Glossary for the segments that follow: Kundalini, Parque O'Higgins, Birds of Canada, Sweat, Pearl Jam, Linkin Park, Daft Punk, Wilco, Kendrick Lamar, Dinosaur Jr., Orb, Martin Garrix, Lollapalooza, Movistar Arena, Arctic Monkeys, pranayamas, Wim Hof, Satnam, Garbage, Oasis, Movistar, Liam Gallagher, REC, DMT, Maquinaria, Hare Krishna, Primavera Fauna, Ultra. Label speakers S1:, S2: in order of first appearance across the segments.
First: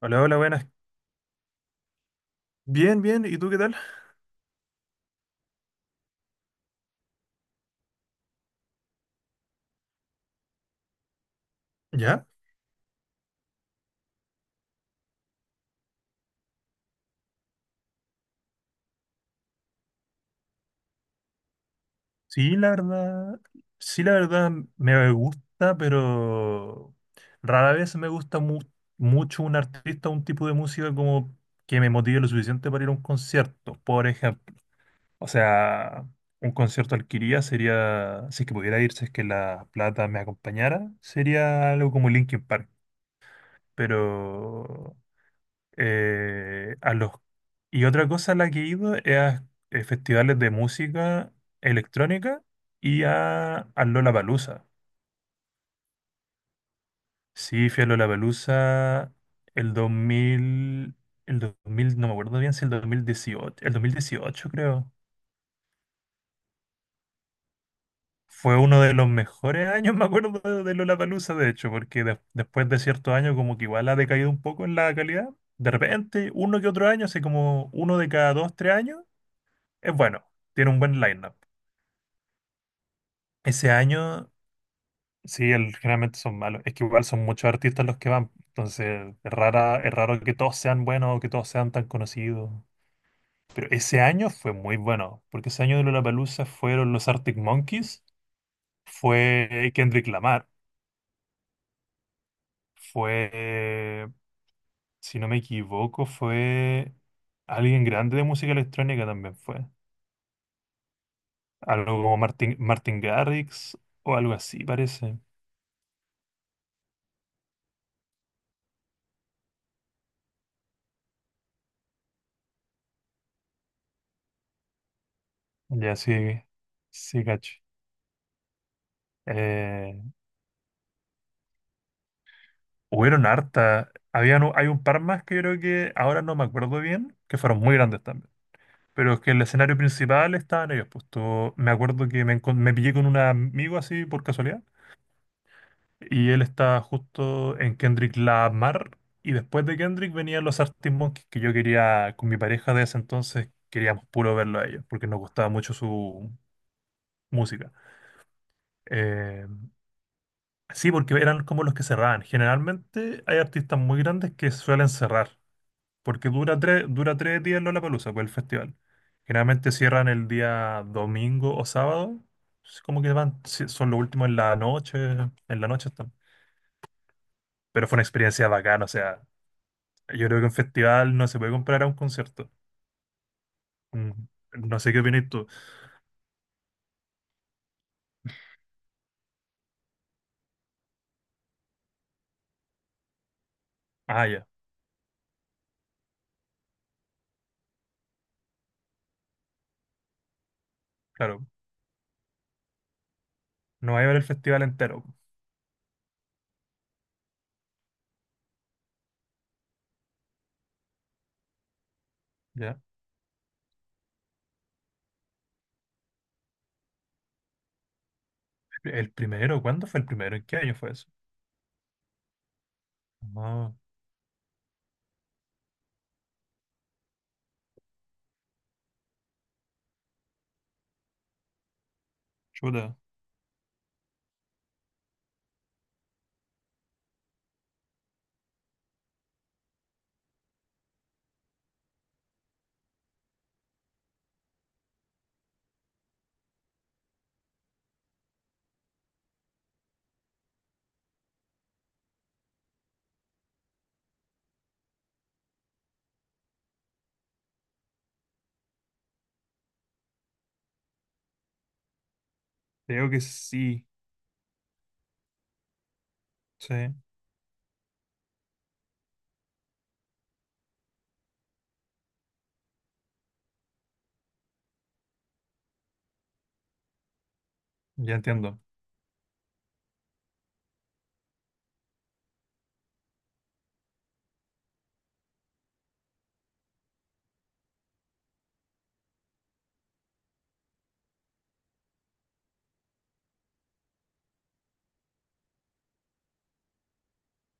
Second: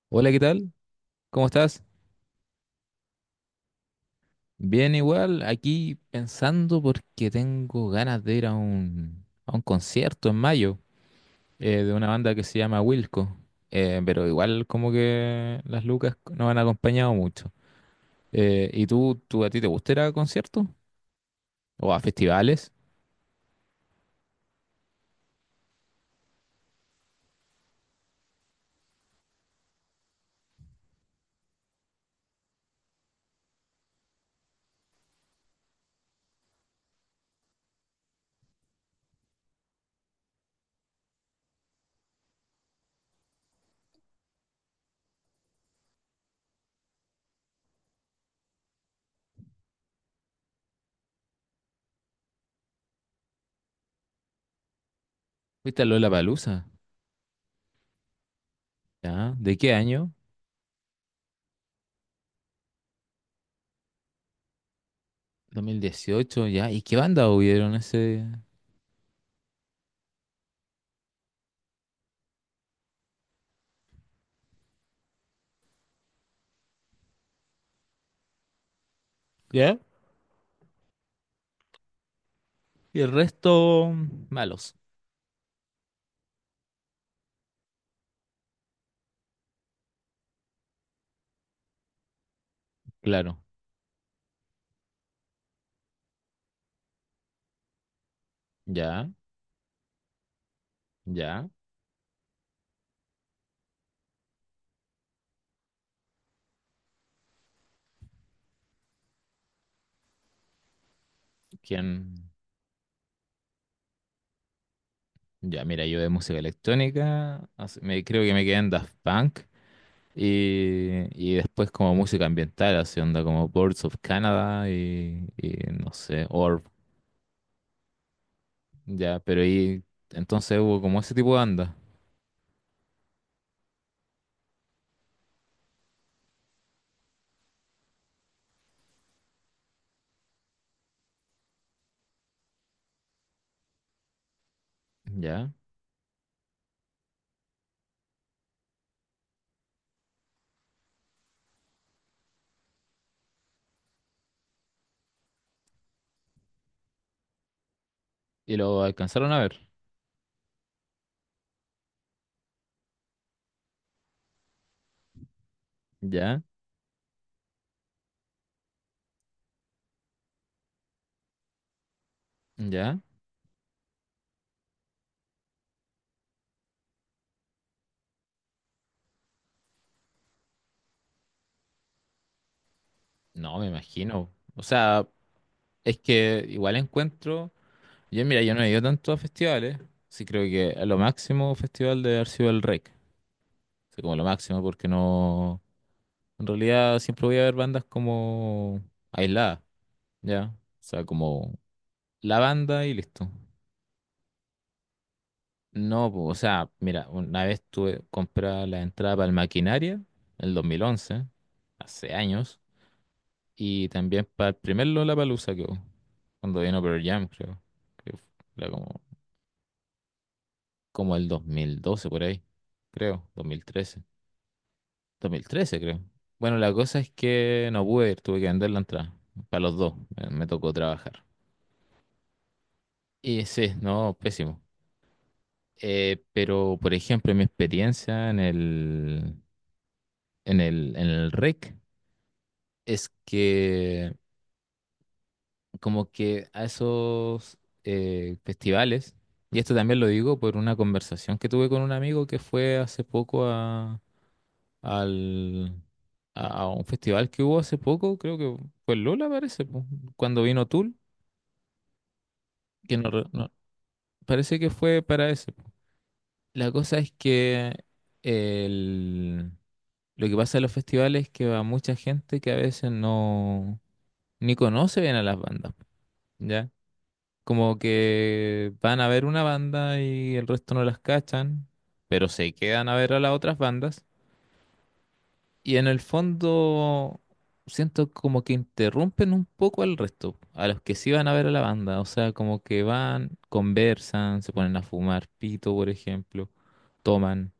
S1: Hola,
S2: Hola,
S1: hola,
S2: ¿qué
S1: buenas.
S2: tal? ¿Cómo estás?
S1: Bien, bien. ¿Y tú qué tal?
S2: Bien, igual, aquí pensando porque tengo ganas de ir a un concierto en mayo, de una
S1: ¿Ya?
S2: banda que se llama Wilco. Pero igual como que las lucas no han acompañado mucho. ¿Y tú a ti te gusta ir a conciertos o a
S1: Sí, la
S2: festivales?
S1: verdad. Sí, la verdad me gusta, pero rara vez me gusta mucho un artista o un tipo de música como que me motive lo suficiente para ir a un concierto, por ejemplo. O sea, un concierto al que iría sería, si es que pudiera ir, si es que la plata me acompañara, sería algo como Linkin Park. Pero a los... Y otra cosa a la que he ido es a festivales de música electrónica y a, al Lollapalooza.
S2: ¿Fuiste a Lollapalooza?
S1: Sí, fui a Lollapalooza
S2: ¿Ya? ¿De
S1: el
S2: qué
S1: dos
S2: año?
S1: mil el 2000 no me acuerdo bien si el dos mil dieciocho, el 2018 creo.
S2: 2018, ¿ya? ¿Y qué banda hubieron ese?
S1: Fue uno de los mejores años, me acuerdo, de Lollapalooza, de hecho, porque después de ciertos años como que igual ha decaído un poco en la calidad. De repente, uno que otro año, así como uno de cada dos, tres años,
S2: ¿Ya?
S1: es bueno, tiene un buen line.
S2: Y el
S1: Ese
S2: resto,
S1: año,
S2: malos.
S1: sí, el generalmente son malos. Es que igual son muchos artistas los que van. Entonces, es rara, es raro que todos sean buenos o que todos sean tan conocidos.
S2: Claro,
S1: Pero ese año fue muy bueno, porque ese año de Lollapalooza fueron los Arctic Monkeys,
S2: ya,
S1: fue Kendrick Lamar,
S2: ya.
S1: fue, si no me equivoco, fue alguien grande de música electrónica también fue. Algo como
S2: ¿Quién?
S1: Martin, Martin Garrix o algo así, parece.
S2: Ya, mira, yo de música electrónica, creo que me quedé en Daft Punk, y después como música ambiental, así onda como Birds of Canada, y no
S1: Ya
S2: sé,
S1: sí,
S2: Orb.
S1: sí, cacho.
S2: Ya, pero ahí
S1: eh,
S2: entonces hubo como ese tipo de banda,
S1: Hubieron harta. Habían, hay un par más que yo creo que ahora no me acuerdo bien, que fueron muy grandes también. Pero es que el escenario principal estaban ellos. Pues me acuerdo que me pillé con un amigo así por casualidad.
S2: ya,
S1: Y él estaba justo en Kendrick Lamar. Y después de Kendrick venían los Arctic Monkeys que yo quería, con mi pareja de ese entonces, queríamos puro verlo a ellos, porque nos gustaba mucho su música.
S2: y lo alcanzaron a
S1: Eh,
S2: ver,
S1: sí, porque eran como los que cerraban. Generalmente hay artistas muy grandes que suelen cerrar. Porque
S2: ya,
S1: dura tres días Lollapalooza, pues el festival. Generalmente cierran el día domingo o sábado, es
S2: ya.
S1: como que van, sí, son los últimos en la noche están. Pero fue una experiencia bacana, o sea, yo creo que un festival no se puede comparar a un concierto.
S2: No, me
S1: Mm,
S2: imagino. O
S1: no sé qué
S2: sea,
S1: opinas tú.
S2: es que igual encuentro, yo mira, yo no he ido tanto a festivales. Sí, creo que a lo máximo festival de haber sido el REC, así como lo
S1: Ah, ya,
S2: máximo porque no... En realidad siempre voy a ver bandas como aisladas, ¿ya? O sea,
S1: claro,
S2: como la banda y listo.
S1: no va a haber el festival entero,
S2: No, po, o sea, mira, una vez tuve comprar la entrada para el Maquinaria, en el 2011, hace años,
S1: ¿ya?
S2: y también para el primer Lollapalooza que hubo, cuando vino Pearl Jam, creo. que fu- Era como,
S1: ¿El primero? ¿Cuándo fue el primero? ¿En qué año fue eso?
S2: el 2012 por ahí, creo. Dos mil
S1: No,
S2: trece, 2013, creo. Bueno, la cosa es que no pude ir, tuve que vender la entrada para los dos, me tocó trabajar.
S1: chuta,
S2: Y sí, no, pésimo. Pero, por ejemplo, mi experiencia en el REC es que como que a esos, festivales, y esto también lo digo por una conversación que tuve con un amigo que fue hace poco al, a un festival que hubo hace poco, creo que fue en Lola, parece, po, cuando vino Tool. Que no,
S1: creo que
S2: re- no-
S1: sí,
S2: Parece que fue para ese, po. La
S1: sí,
S2: cosa es que el, lo que pasa en los festivales es que va mucha gente que a veces ni conoce bien a las bandas, ¿ya? Como
S1: ya entiendo,
S2: que van a ver una banda y el resto no las cachan, pero se quedan a ver a las otras bandas, y en el fondo siento como que interrumpen un poco al resto, a los que sí van a ver a la banda. O sea, como que van, conversan, se ponen a fumar pito, por ejemplo, toman,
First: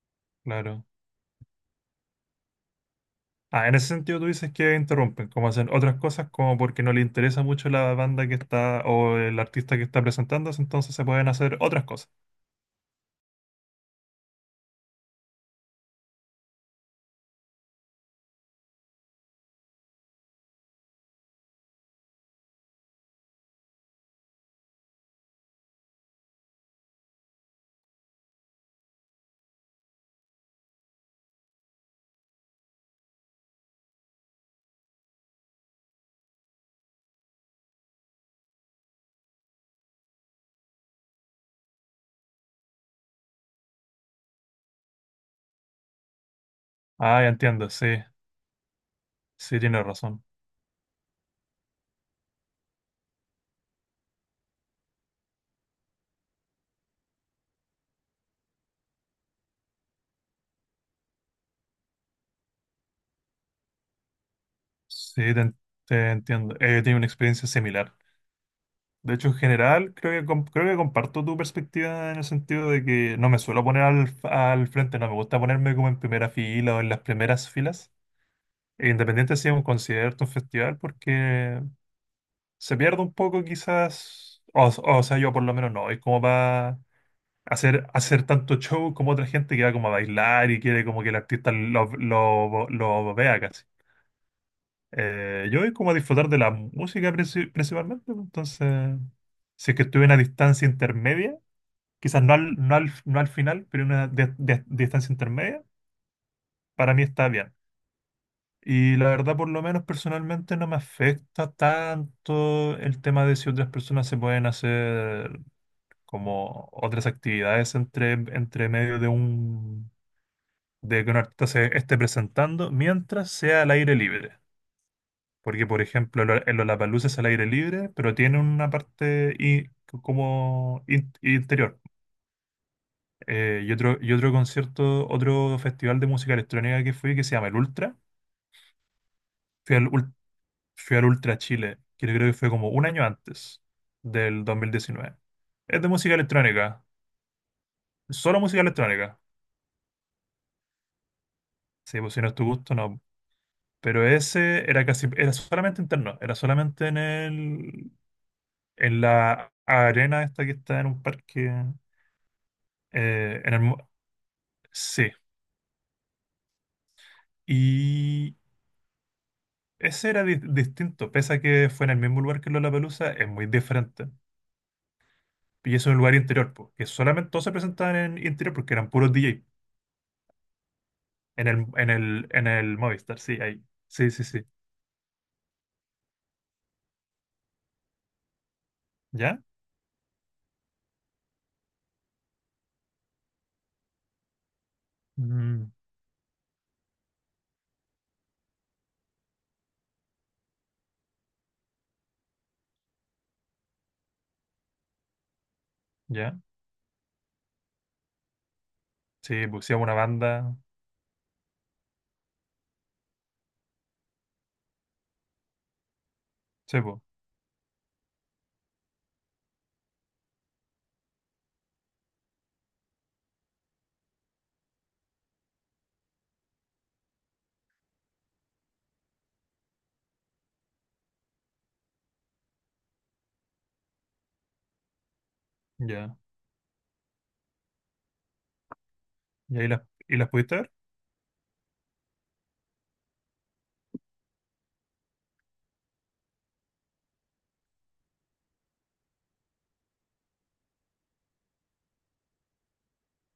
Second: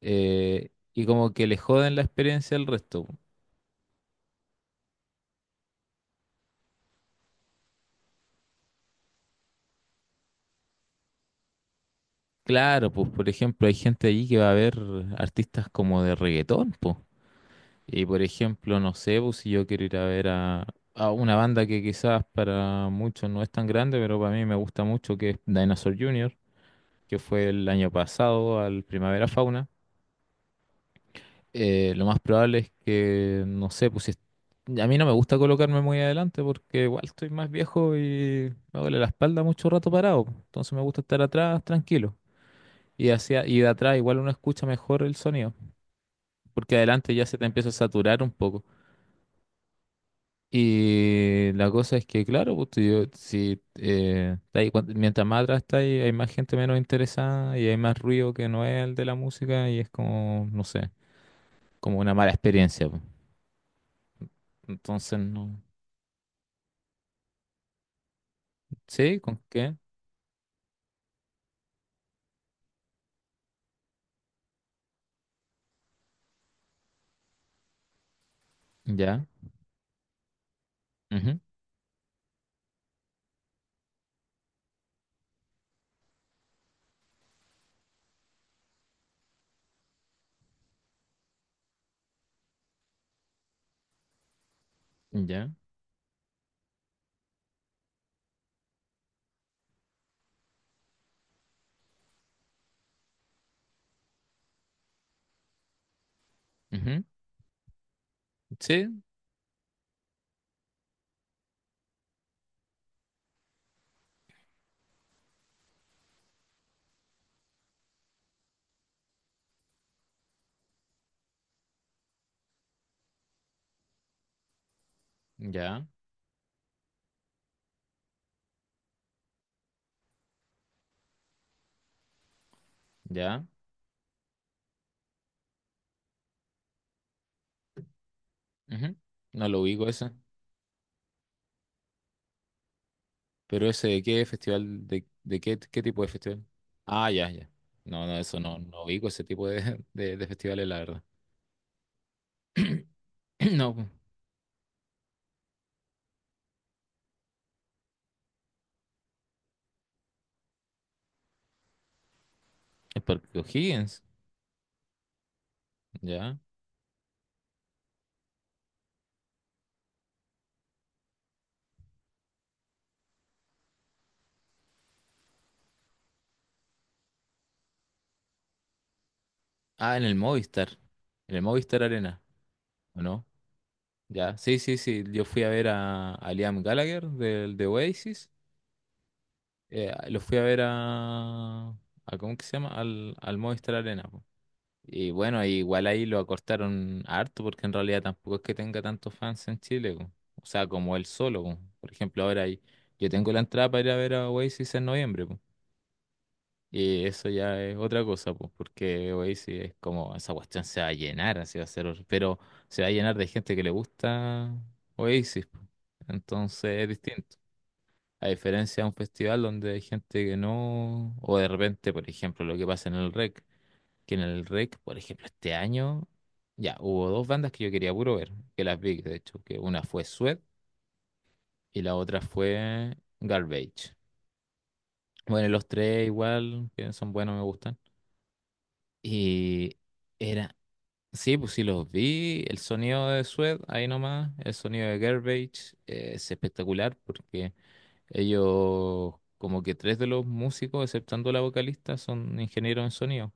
S1: claro.
S2: y como que le joden la experiencia al resto.
S1: Ah, en ese sentido tú dices que interrumpen, como hacen otras cosas, como porque no le interesa mucho la banda que está o el artista que está presentándose, entonces se pueden hacer otras cosas.
S2: Claro, pues por ejemplo, hay gente allí que va a ver artistas como de reggaetón, pues. Y por ejemplo, no sé, pues si yo quiero ir a ver a una banda que quizás para muchos no es tan grande, pero para mí me gusta mucho, que es Dinosaur Jr., que fue el año pasado al Primavera Fauna. Lo más probable es que, no sé, a mí no me gusta colocarme muy adelante porque igual estoy más viejo y me duele la espalda mucho rato parado, pues. Entonces me gusta estar atrás, tranquilo. Y de atrás igual uno escucha mejor el sonido, porque adelante
S1: Ah,
S2: ya
S1: ya
S2: se te empieza
S1: entiendo,
S2: a
S1: sí,
S2: saturar un poco.
S1: sí, tienes razón.
S2: Y la cosa es que, claro, pues, tú- yo- si, está ahí, mientras más atrás está ahí, hay más gente menos interesada y hay más ruido que no es el de la música, y es como, no sé, como una mala experiencia, pues. Entonces,
S1: Sí,
S2: no.
S1: te entiendo. Tiene una experiencia similar. De
S2: ¿Sí?
S1: hecho, en
S2: ¿Con qué?
S1: general, creo que, creo que comparto tu perspectiva en el sentido de que no me suelo poner al frente, no me gusta ponerme como en primera fila o en las primeras filas,
S2: Ya.
S1: independiente si es un concierto, un festival,
S2: Ujú.
S1: porque se pierde un poco quizás, o sea, yo por lo menos no, es como para hacer tanto show como otra gente que va como a bailar y quiere como que el artista lo vea casi.
S2: Ya.
S1: Yo es como a disfrutar de la música principalmente, pues, entonces, si es que estuve en una distancia intermedia, quizás no al final, pero en una distancia intermedia, para mí
S2: Ujú.
S1: está bien. Y
S2: Sí.
S1: la verdad, por lo menos personalmente, no me afecta tanto el tema de si otras personas se pueden hacer como otras actividades entre medio de un de que un artista se esté presentando mientras sea al aire libre. Porque, por
S2: Ya.
S1: ejemplo, el Lollapalooza es al aire libre, pero tiene una parte como interior.
S2: Ya.
S1: Y otro concierto, otro festival de música electrónica que fui que se llama el Ultra.
S2: Ujú. No lo
S1: Fui al,
S2: ubico eso.
S1: Ul- fui al Ultra Chile, que yo creo que fue como un año antes
S2: Pero ese de qué
S1: del dos mil
S2: festival,
S1: diecinueve.
S2: de qué,
S1: Es
S2: qué
S1: de
S2: tipo de
S1: música
S2: festival.
S1: electrónica,
S2: Ah, ya, ya. No, no, eso
S1: solo
S2: no,
S1: música
S2: no ubico
S1: electrónica.
S2: ese tipo de festivales, la verdad.
S1: Sí, pues si no es tu gusto, no.
S2: No, pues,
S1: Pero ese era casi, era solamente interno, era solamente en en la arena esta que está en un parque,
S2: el Parque
S1: en
S2: O'Higgins,
S1: sí.
S2: ya.
S1: Y ese era distinto, pese a que fue en el mismo lugar que Lollapalooza, es muy diferente. Y eso es un lugar interior, po, que solamente todos se presentaban en interior porque eran puros DJ,
S2: Ah, en el Movistar Arena,
S1: en el
S2: ¿o
S1: Movistar,
S2: no?
S1: sí, ahí. Sí, sí,
S2: Ya,
S1: sí.
S2: sí, sí, sí. Yo fui a ver a, Liam Gallagher del de Oasis.
S1: ¿Ya?
S2: Lo fui a ver a ¿cómo que se llama? Al Movistar Arena, po. Y bueno,
S1: Mm,
S2: igual ahí lo acortaron harto porque en realidad tampoco es que tenga tantos fans en Chile, po. O sea, como él solo, po. Por ejemplo, yo tengo la entrada para ir a ver a Oasis en noviembre, po.
S1: ¿ya?
S2: Y eso ya es otra cosa, pues porque
S1: Sí,
S2: Oasis
S1: pues sí,
S2: es
S1: una
S2: como, esa
S1: banda,
S2: cuestión se va a llenar, así va a ser. Pero se va a llenar de gente que le gusta Oasis, po.
S1: sí,
S2: Entonces es
S1: pues,
S2: distinto. A diferencia de un festival donde hay gente que no, o de repente, por ejemplo, lo que pasa en el Rec, por ejemplo, este año, ya hubo dos bandas que yo quería puro ver, que las vi, de hecho. Que una fue Sweat y la otra fue Garbage. Bueno, los tres
S1: ya.
S2: igual, que son buenos, me gustan.
S1: ¿Y ahí
S2: Y
S1: y las
S2: Era,
S1: pudiste ver?
S2: sí, pues sí los vi. El sonido de Sweat, ahí nomás. El sonido de Garbage, es espectacular porque ellos, como que tres de los músicos, exceptando la vocalista, son ingenieros en sonido.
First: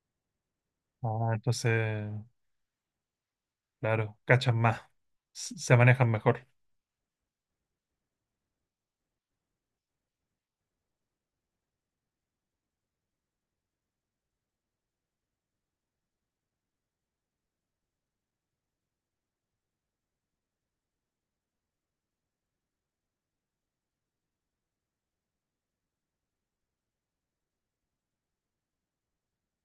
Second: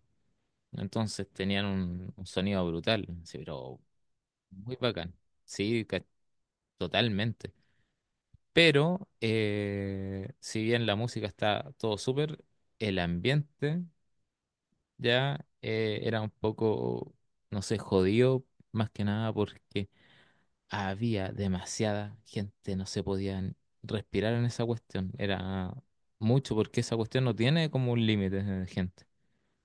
S2: Entonces
S1: Ah,
S2: tenían
S1: entonces,
S2: un sonido brutal, sí. Pero
S1: claro, cachan
S2: muy
S1: más,
S2: bacán,
S1: se
S2: sí,
S1: manejan mejor.
S2: totalmente. Pero si bien la música está todo súper, el ambiente ya, era un poco, no sé, jodido, más que nada porque había demasiada gente, no se podían respirar en esa cuestión. Era mucho porque esa cuestión no tiene como un límite de gente.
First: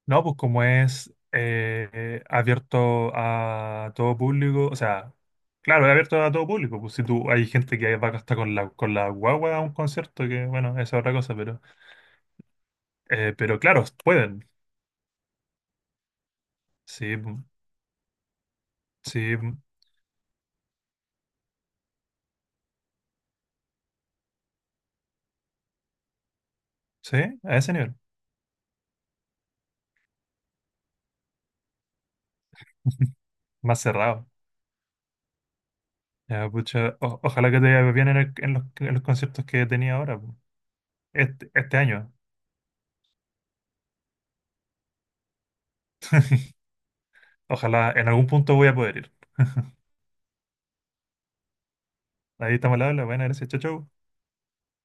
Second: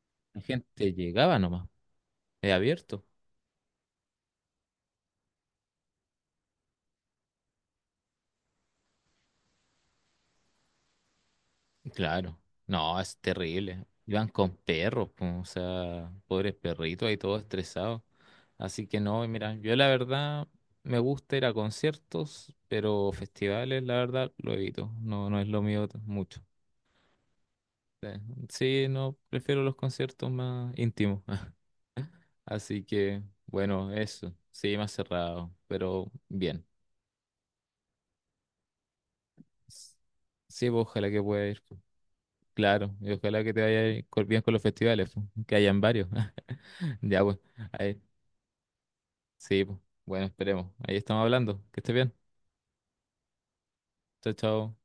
S1: No, pues
S2: La
S1: como
S2: gente
S1: es
S2: llegaba nomás, es abierto.
S1: abierto a todo público, o sea, claro, es abierto a todo público. Pues si tú hay gente que va hasta con con la guagua a un concierto, que bueno, esa es otra cosa,
S2: Claro, no, es
S1: pero claro,
S2: terrible. Iban
S1: pueden.
S2: con perros, po, o sea, pobres perritos
S1: Sí,
S2: ahí todos
S1: pu-
S2: estresados. Así que no,
S1: sí,
S2: mira,
S1: pu-
S2: yo la verdad me gusta ir a conciertos, pero festivales, la verdad, lo evito. No, no es lo mío mucho.
S1: sí, a ese nivel.
S2: Eh, Sí, no, prefiero los conciertos más íntimos. Así que,
S1: Más
S2: bueno,
S1: cerrado.
S2: eso. Sí, más cerrado, pero
S1: Ya,
S2: bien.
S1: pucha, o- ojalá que te vaya bien en, en en los conciertos que
S2: S-
S1: tenía ahora, pu.
S2: Sí, pues, ojalá que pueda
S1: Este,
S2: ir.
S1: este año.
S2: Claro, y ojalá que te vaya bien con los festivales, po, que hayan varios. Ya, pues,
S1: Ojalá
S2: ahí,
S1: en algún punto voy a poder ir.
S2: sí, pues. Bueno, esperemos. Ahí estamos hablando. Que estés bien.
S1: Ahí estamos al habla. Buenas, gracias. Chau, chau.
S2: Chao, chao.